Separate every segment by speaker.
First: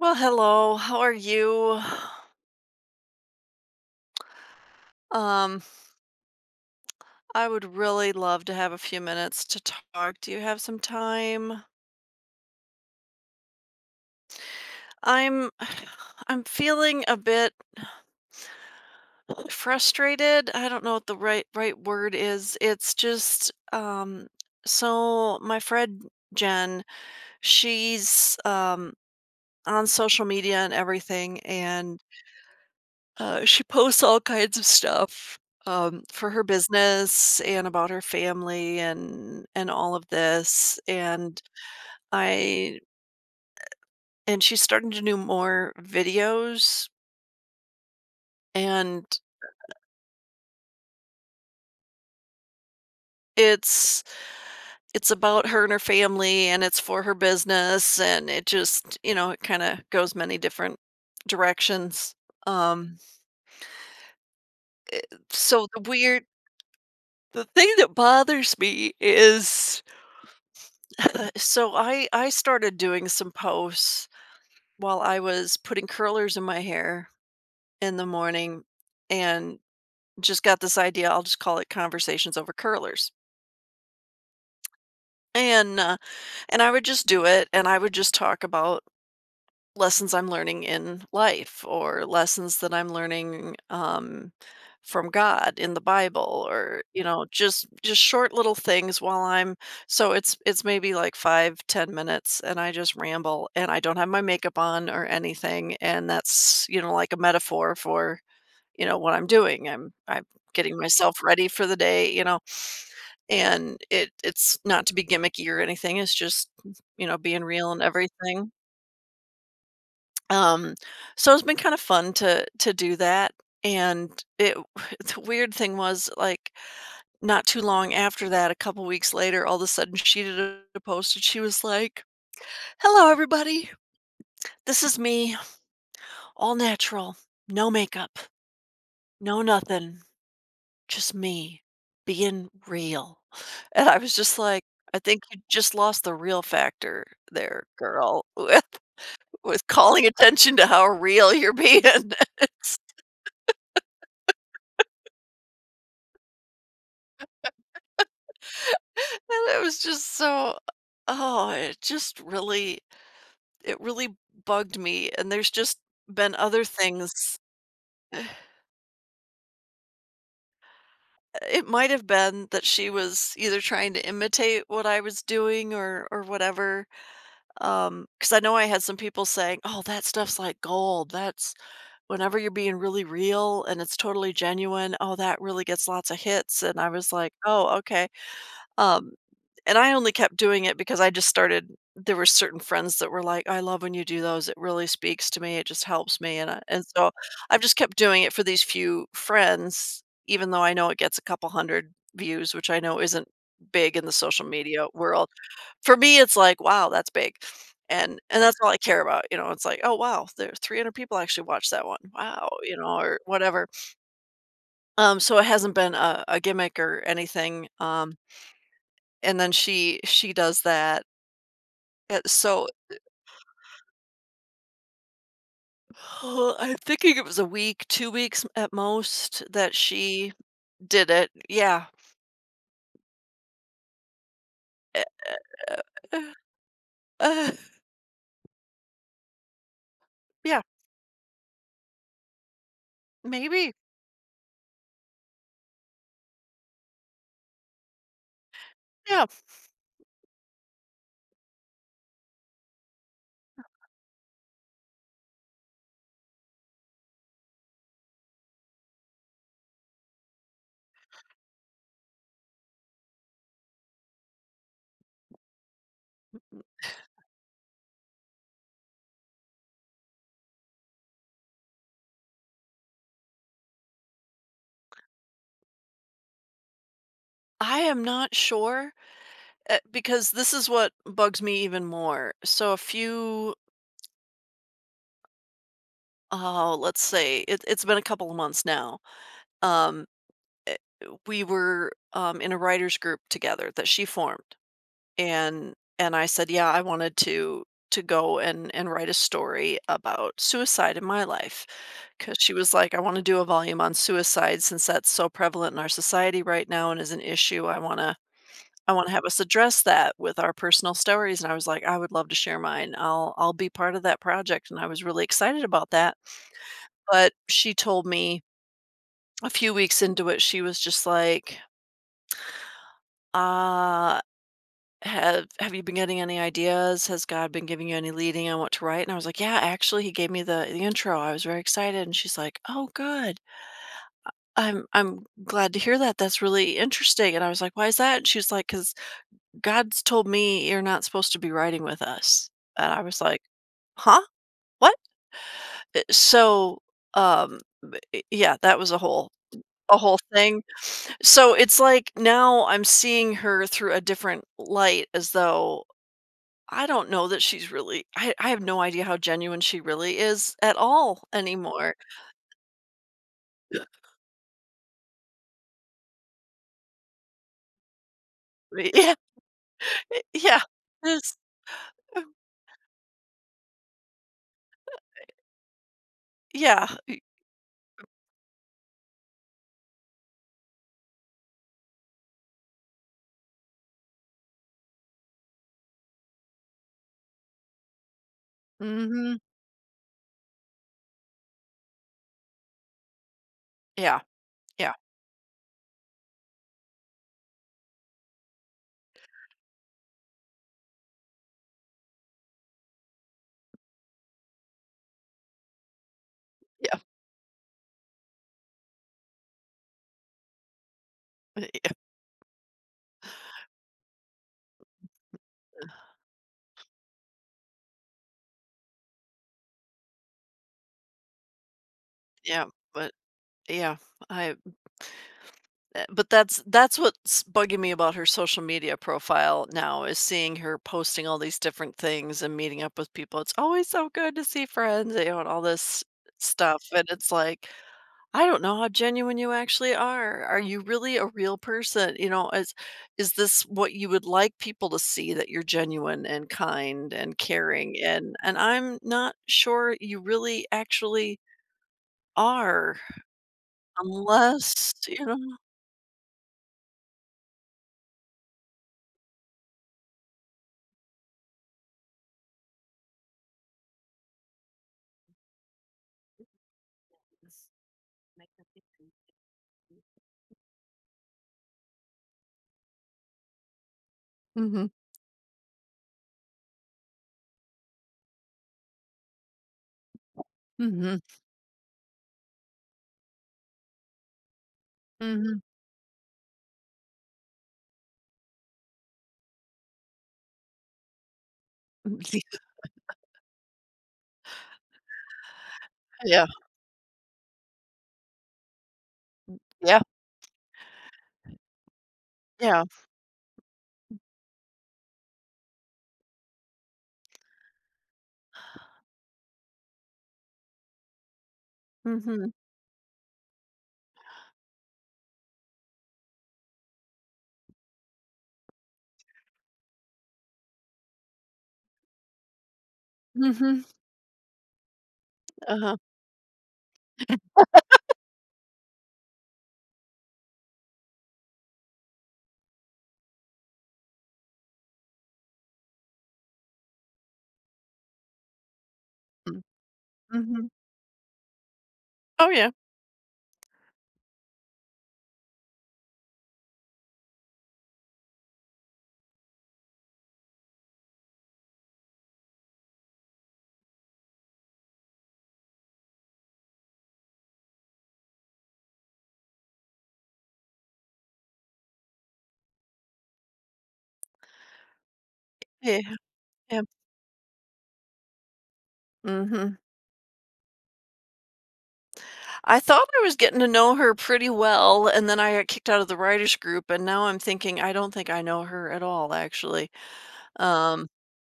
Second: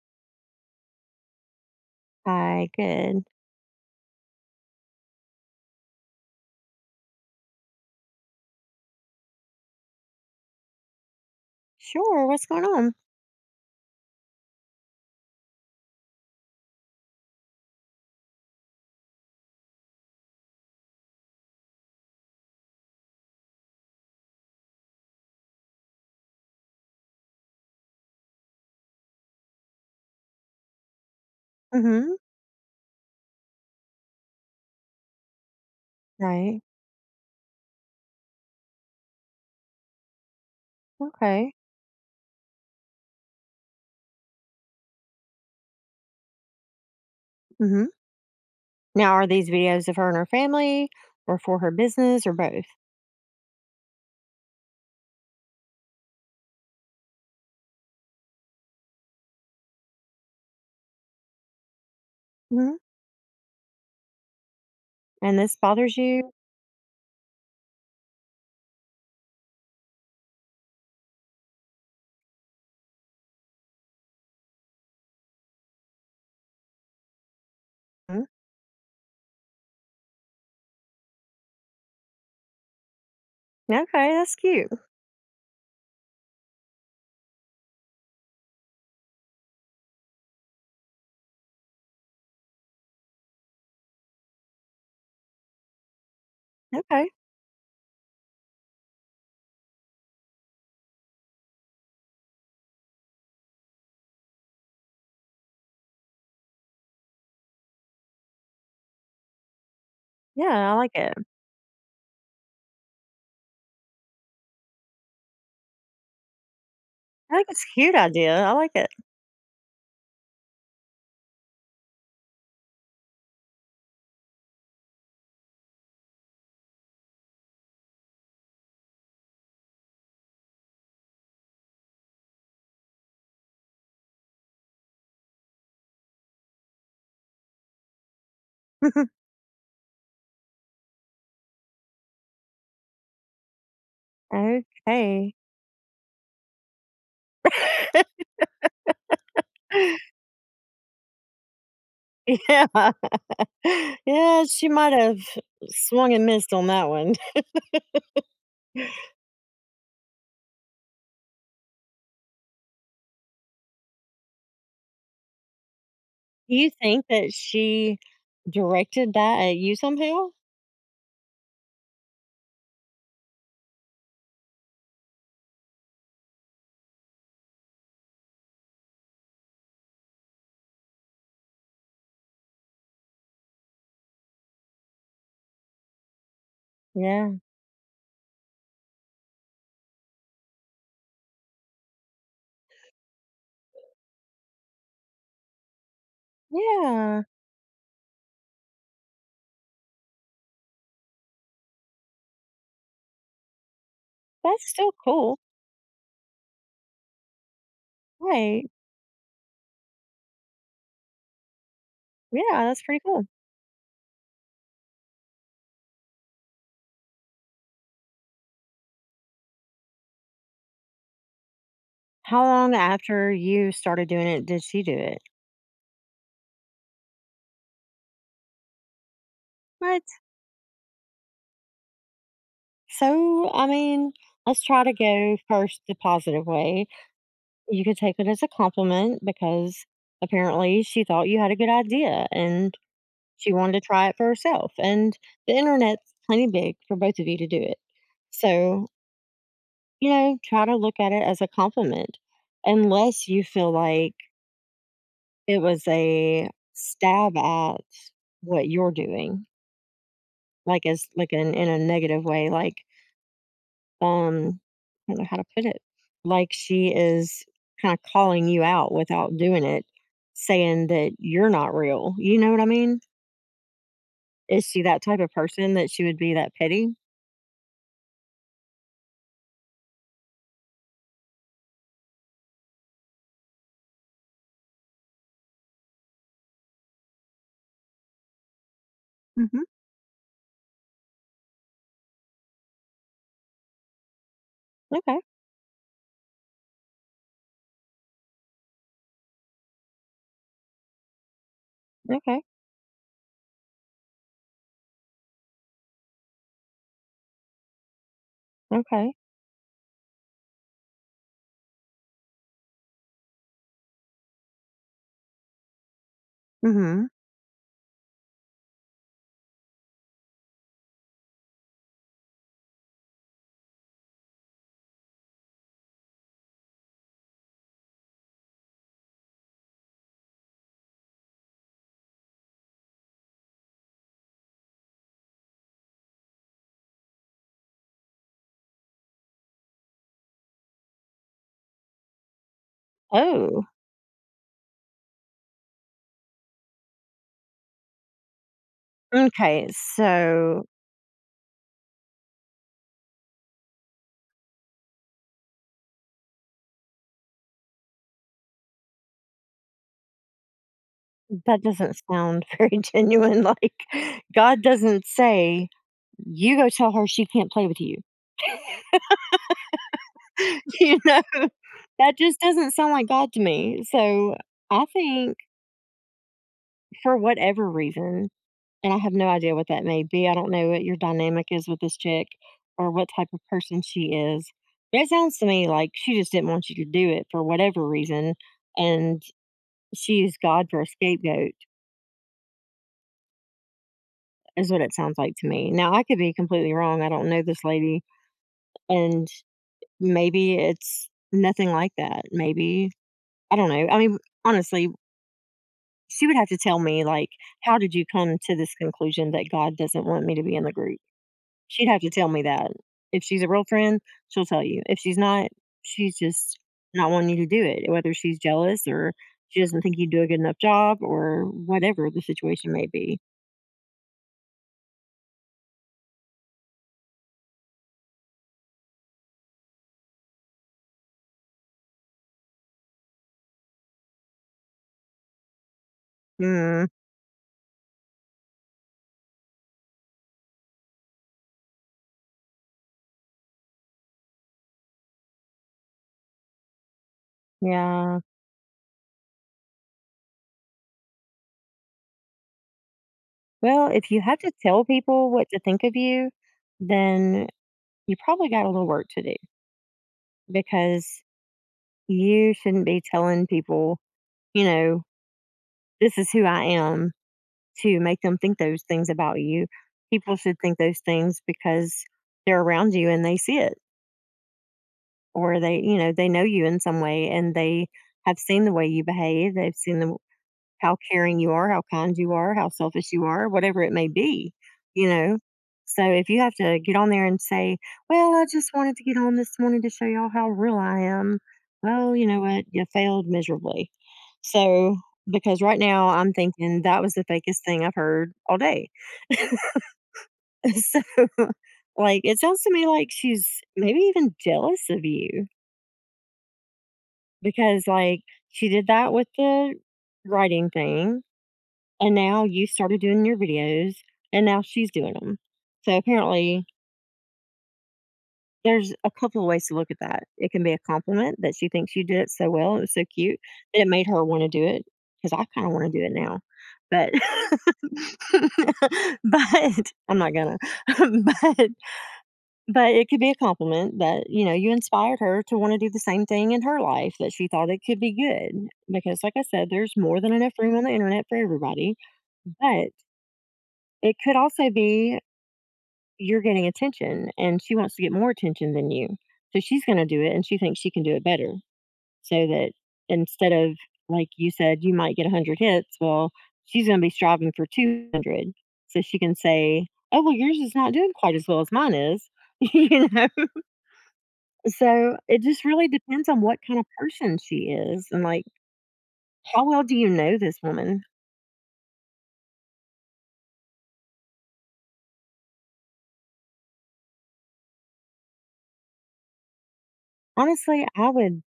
Speaker 1: Well, hello. How are you?
Speaker 2: Hi, good.
Speaker 1: Um, I would really love to have a few minutes to talk. Do you have some time?
Speaker 2: Sure, what's going on?
Speaker 1: I'm I'm feeling a bit frustrated. I don't know what the right word is. It's just so my friend Jen, she's on social media and everything. And
Speaker 2: Mhm.
Speaker 1: She posts all kinds of stuff, for her
Speaker 2: Right.
Speaker 1: business and about her family and all of this, and
Speaker 2: Okay.
Speaker 1: I and she's starting to do more videos,
Speaker 2: Mhm. Now
Speaker 1: and
Speaker 2: are these videos of her and her family or for her business or both?
Speaker 1: it's it's about her and her family, and it's for her business, and it just, you know, it kinda goes many different directions.
Speaker 2: Mhm.
Speaker 1: Um,
Speaker 2: And this
Speaker 1: so the
Speaker 2: bothers
Speaker 1: weird
Speaker 2: you?
Speaker 1: the thing that bothers me is, so I started doing some posts while I was putting curlers in my hair in the
Speaker 2: Mhm.
Speaker 1: morning, and just got this idea. I'll just call it conversations over curlers.
Speaker 2: Okay, that's cute.
Speaker 1: And uh, and I would just do it, and I would just talk about lessons I'm learning in life, or lessons that I'm learning from God in the Bible, or you
Speaker 2: Okay.
Speaker 1: know just just short little things while I'm so it's maybe like 5-10 minutes, and I just ramble and I don't have my makeup on or anything, and that's, like a metaphor for what I'm doing. I'm
Speaker 2: Yeah, I
Speaker 1: getting
Speaker 2: like it.
Speaker 1: myself ready for the day, and it's not to be gimmicky or anything. It's just
Speaker 2: I
Speaker 1: being
Speaker 2: think it's
Speaker 1: real
Speaker 2: a
Speaker 1: and
Speaker 2: cute idea. I
Speaker 1: everything.
Speaker 2: like it.
Speaker 1: Um, so it's been kind of fun to do that. And it the weird thing was, like, not too long after that, a couple weeks later, all of a sudden she did a post and she was like, "Hello, everybody. This is me, all natural, no makeup, no nothing. Just me being real." And I was just like, "I think
Speaker 2: Okay.
Speaker 1: you just lost the real factor there, girl, with calling attention to how real you're being."
Speaker 2: Yeah.
Speaker 1: It's
Speaker 2: Yeah, she might have swung and missed on that one.
Speaker 1: And it was just so, oh, it just really, it really bugged me, and there's just been other
Speaker 2: You think
Speaker 1: things.
Speaker 2: that she
Speaker 1: eh,
Speaker 2: directed that at you somehow?
Speaker 1: It might have been that she was either trying to imitate what I was doing, or whatever. Because I know, I had some people saying, "Oh, that stuff's like gold. That's whenever you're being really real and it's totally genuine. Oh, that really gets lots of hits." And I was
Speaker 2: Yeah.
Speaker 1: like, "Oh, okay." Um, and I only kept doing it because I just started there were certain friends that were like, "I love when you do those. It really speaks to me. It just helps me." And so
Speaker 2: Yeah.
Speaker 1: I've just kept doing it for these few friends, even though I know it gets a couple hundred views, which I know isn't big in the social
Speaker 2: That's
Speaker 1: media
Speaker 2: still
Speaker 1: world.
Speaker 2: cool.
Speaker 1: For me, it's like, "Wow, that's big," and that's
Speaker 2: Right.
Speaker 1: all I care about. You know, it's like, "Oh, wow, there 300 people actually watched that one,
Speaker 2: Yeah,
Speaker 1: wow," you
Speaker 2: that's
Speaker 1: know,
Speaker 2: pretty
Speaker 1: or
Speaker 2: cool.
Speaker 1: whatever. So it hasn't been a gimmick or anything. And then she does that, and
Speaker 2: How
Speaker 1: so
Speaker 2: long after you started doing it did she do it?
Speaker 1: I'm thinking it was a week, 2 weeks at most that
Speaker 2: What?
Speaker 1: she did it. Yeah.
Speaker 2: So, I mean, let's try to
Speaker 1: Eh,
Speaker 2: go first the
Speaker 1: uh,
Speaker 2: positive way.
Speaker 1: uh,
Speaker 2: You could take it as a compliment because
Speaker 1: yeah,
Speaker 2: apparently she thought you had a good idea and she wanted
Speaker 1: maybe,
Speaker 2: to try it for herself. And the internet's plenty big for both of you to do it. So,
Speaker 1: yeah.
Speaker 2: you know, try to look at it as a compliment unless you feel like it was a stab at what you're doing, like as like in a negative way, like um I don't know how to put it. Like she is kind of calling you out without doing it, saying that you're not real. You know what I mean? Is she that type of person that she would be that petty?
Speaker 1: I am not sure, because this is what bugs me even more. So a few Oh, let's say, it's been a couple of months now.
Speaker 2: Hmm.
Speaker 1: Um, eh, we were in a writers group together that she formed,
Speaker 2: Okay,
Speaker 1: and I said, yeah, I wanted to go and write a story about suicide in my life, because
Speaker 2: okay,
Speaker 1: she was like, "I want to do a volume on suicide, since that's so prevalent in our society right now and is an issue. I want
Speaker 2: okay.
Speaker 1: to have us address that with our personal stories." And I was like, "I would love to share mine. I'll be part of that project," and I was really excited about that.
Speaker 2: Hmm.
Speaker 1: But she told me a few weeks into it she was just like, "Uh, have you been getting any ideas? Has God been giving you any leading on what to write?" And I was like, "Yeah, actually, he gave me the intro. I was very excited." And she's like, "Oh, good. I'm glad to hear that. That's really interesting." And I was like, "Why is that?" And she's like, "'Cause God's told me you're not supposed to be writing with us." And I was like,
Speaker 2: Oh,
Speaker 1: "Huh? What?" So, um, yeah, that was a whole
Speaker 2: okay.
Speaker 1: The whole thing.
Speaker 2: So
Speaker 1: So it's like now I'm seeing her through a different light, as though I don't know that she's really, I have no idea how genuine she really is at all
Speaker 2: that
Speaker 1: anymore.
Speaker 2: doesn't sound very genuine. Like God doesn't say, you go tell her she can't play with you.
Speaker 1: Yeah, yeah.
Speaker 2: You know?
Speaker 1: It's
Speaker 2: That
Speaker 1: uh,
Speaker 2: just doesn't sound like God to me. So I think
Speaker 1: yeah.
Speaker 2: for
Speaker 1: Y
Speaker 2: whatever reason, and I have no idea what that may be. I don't know what your dynamic is with this chick or what type of person she is. But it sounds to me like she just didn't want you to do it for whatever reason. And
Speaker 1: Mhm.
Speaker 2: she used God for a scapegoat,
Speaker 1: Yeah, mm-hmm,
Speaker 2: is what
Speaker 1: yeah,
Speaker 2: it sounds like to me. Now, I could be completely wrong. I don't know this lady. And maybe it's nothing like that. Maybe, I don't know. I mean, honestly, she would have to tell
Speaker 1: yeah, yeah,
Speaker 2: me, like, "How did you come to this conclusion that God doesn't want me to be in the group?" She'd have to tell me that. If she's a real friend, she'll tell you. If she's not, she's just not wanting you to do it, whether she's jealous or she doesn't think you do a good enough job or whatever the
Speaker 1: yeah,
Speaker 2: situation may
Speaker 1: but
Speaker 2: be.
Speaker 1: yeah, I but that's what's bugging me about her social media profile now, is seeing her posting all these different things and meeting up with people. It's always so good to see friends, and all this stuff.
Speaker 2: Mm,
Speaker 1: And it's like, I don't know how genuine you actually are. Are you really a real person? You know, is this what you would like people to see, that you're genuine and kind and caring?
Speaker 2: yeah.
Speaker 1: And I'm not sure you really actually are,
Speaker 2: Well, if you have to tell
Speaker 1: unless, you
Speaker 2: people what
Speaker 1: know.
Speaker 2: to think of you, then you probably got a little work to do because you shouldn't be telling people, you know, "This is who I am," to make them think those things about you. People should think those things because they're around you and they see it,
Speaker 1: Mhm.
Speaker 2: or they, you know, they know you in some way and they have seen the way you behave. They've seen the, how
Speaker 1: Mhm.
Speaker 2: caring you are, how kind you are, how selfish you are, whatever it may be, you know.
Speaker 1: Mhm.
Speaker 2: So if you have to get on there and say, "Well, I just wanted to get on this morning to show y'all how real I am." Well, you know
Speaker 1: Mhm.
Speaker 2: what? You failed miserably. So because right now I'm
Speaker 1: Yeah,
Speaker 2: thinking that was the fakest thing I've heard all day.
Speaker 1: yeah,
Speaker 2: So, like, it sounds to
Speaker 1: yeah.
Speaker 2: me like she's maybe even jealous of you because, like, she did that with the writing thing, and now
Speaker 1: Mhm,
Speaker 2: you started doing your videos, and now she's doing them. So, apparently, there's a couple of ways to look at that. It can be a compliment that she thinks you did it so well. It was so cute that
Speaker 1: mhm,
Speaker 2: it made her want to do it because I kind of want
Speaker 1: uh-huh,
Speaker 2: to do it now. But, but I'm not gonna. but But it could be a compliment that, you know, you inspired her to wanna do the same thing in her life, that she thought it could be good. Because like I
Speaker 1: mm,
Speaker 2: said, there's more than enough
Speaker 1: mhm.
Speaker 2: room on the internet for everybody,
Speaker 1: Oh, yeah,
Speaker 2: but it could also be you're getting attention and she wants to get more attention than you. So she's gonna do it and she thinks she can do it better. So that instead of, like you said, you might get 100 hits, well, she's gonna be striving for 200. So she can say, "Oh, well, yours is not doing quite as well as mine is." You know? So it just really
Speaker 1: yeah,
Speaker 2: depends on what kind
Speaker 1: yeah,
Speaker 2: of person she is and like how
Speaker 1: mhm.
Speaker 2: well do you know this woman?
Speaker 1: I thought I was getting to know her pretty well, and then I got kicked out of the writers group, and now I'm thinking, I don't think I know her at all, actually.
Speaker 2: Honestly,
Speaker 1: Um,
Speaker 2: I would,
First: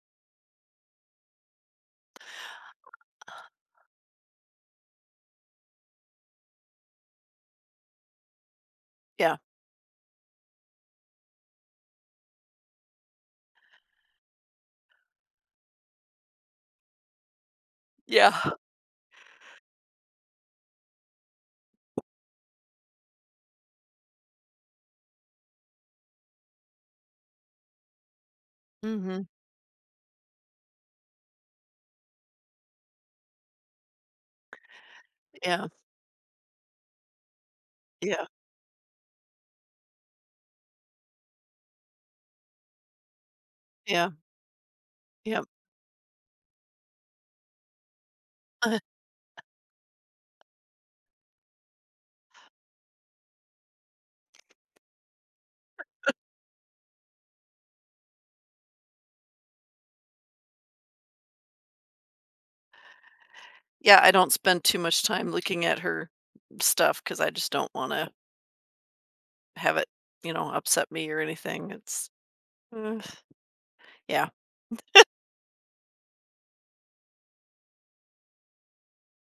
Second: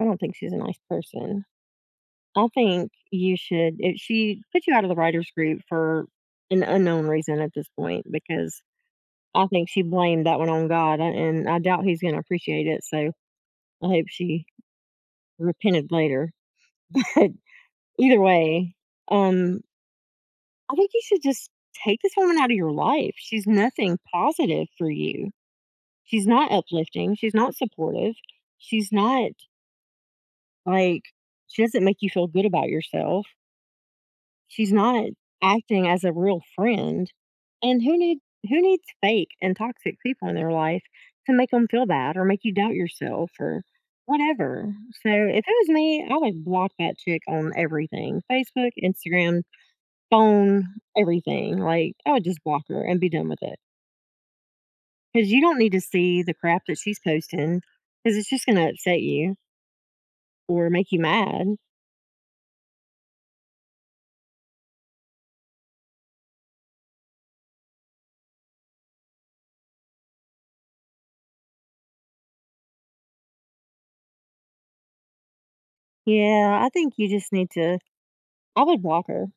Speaker 2: I don't think she's a nice person. I think you should, if she put you out of the writers group for an unknown reason at this point, because
Speaker 1: yeah,
Speaker 2: I think she blamed that one on God, a- and I doubt he's going to appreciate it. So I hope she repented later. But either
Speaker 1: yeah,
Speaker 2: way, um I think you should just take this woman out of your life. She's nothing positive for you. She's not uplifting, she's not supportive, she's
Speaker 1: mhm,
Speaker 2: not, like she doesn't make you feel good about yourself, she's not
Speaker 1: yeah,
Speaker 2: acting as a real friend, and who need,
Speaker 1: yeah,
Speaker 2: who needs fake and toxic people in their life to make them feel bad or make you doubt yourself or
Speaker 1: yeah,
Speaker 2: whatever? So,
Speaker 1: yeah,
Speaker 2: if it was me, I would block that chick on everything, Facebook,
Speaker 1: uh,
Speaker 2: Instagram, phone, everything, like, I would just block her and be done with it because you don't need to see the crap that she's posting because it's just gonna upset you or make you mad.
Speaker 1: yeah, I don't spend too much time looking at her stuff because I just don't wanna have it upset me or anything. Uh, yeah,
Speaker 2: Yeah, I think you just need to, I would block her,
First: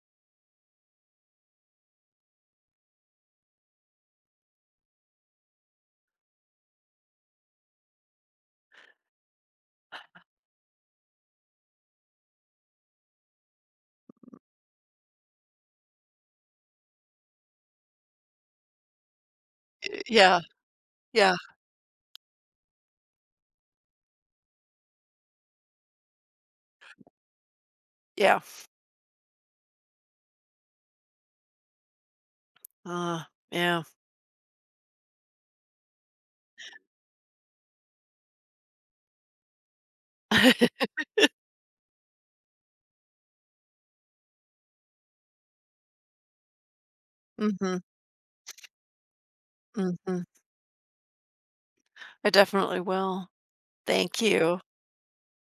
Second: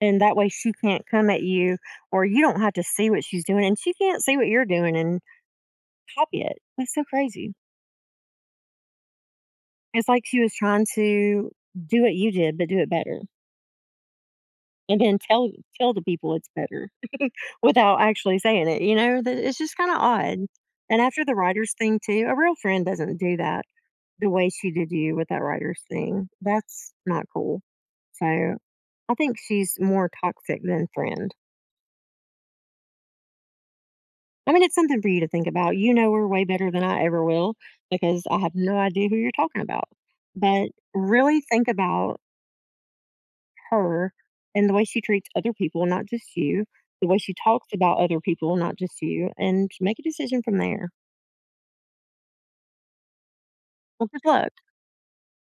Speaker 2: and that way she can't come at you or you don't have to see what she's doing, and she can't see what you're doing and copy it. That's so crazy. It's like she was trying to do what you did, but do it better, and then tell the people it's better without actually saying it, you know? That it's just kinda odd.
Speaker 1: yeah,
Speaker 2: And after the
Speaker 1: yeah,
Speaker 2: writers thing too, a real friend doesn't do that. The way she did you with that writers thing, that's not cool.
Speaker 1: yeah.
Speaker 2: So, I think she's more toxic than friend.
Speaker 1: Uh, yeah.
Speaker 2: I mean, it's something for you to think about. You know her way better than I ever will because I have no idea who you're talking about. But really think about her and the way she treats other people, not just you, the way she talks
Speaker 1: Mhm,
Speaker 2: about other people, not just you, and make a
Speaker 1: mhm.
Speaker 2: decision from there.
Speaker 1: I definitely will.
Speaker 2: Well,
Speaker 1: Thank
Speaker 2: good luck.
Speaker 1: you.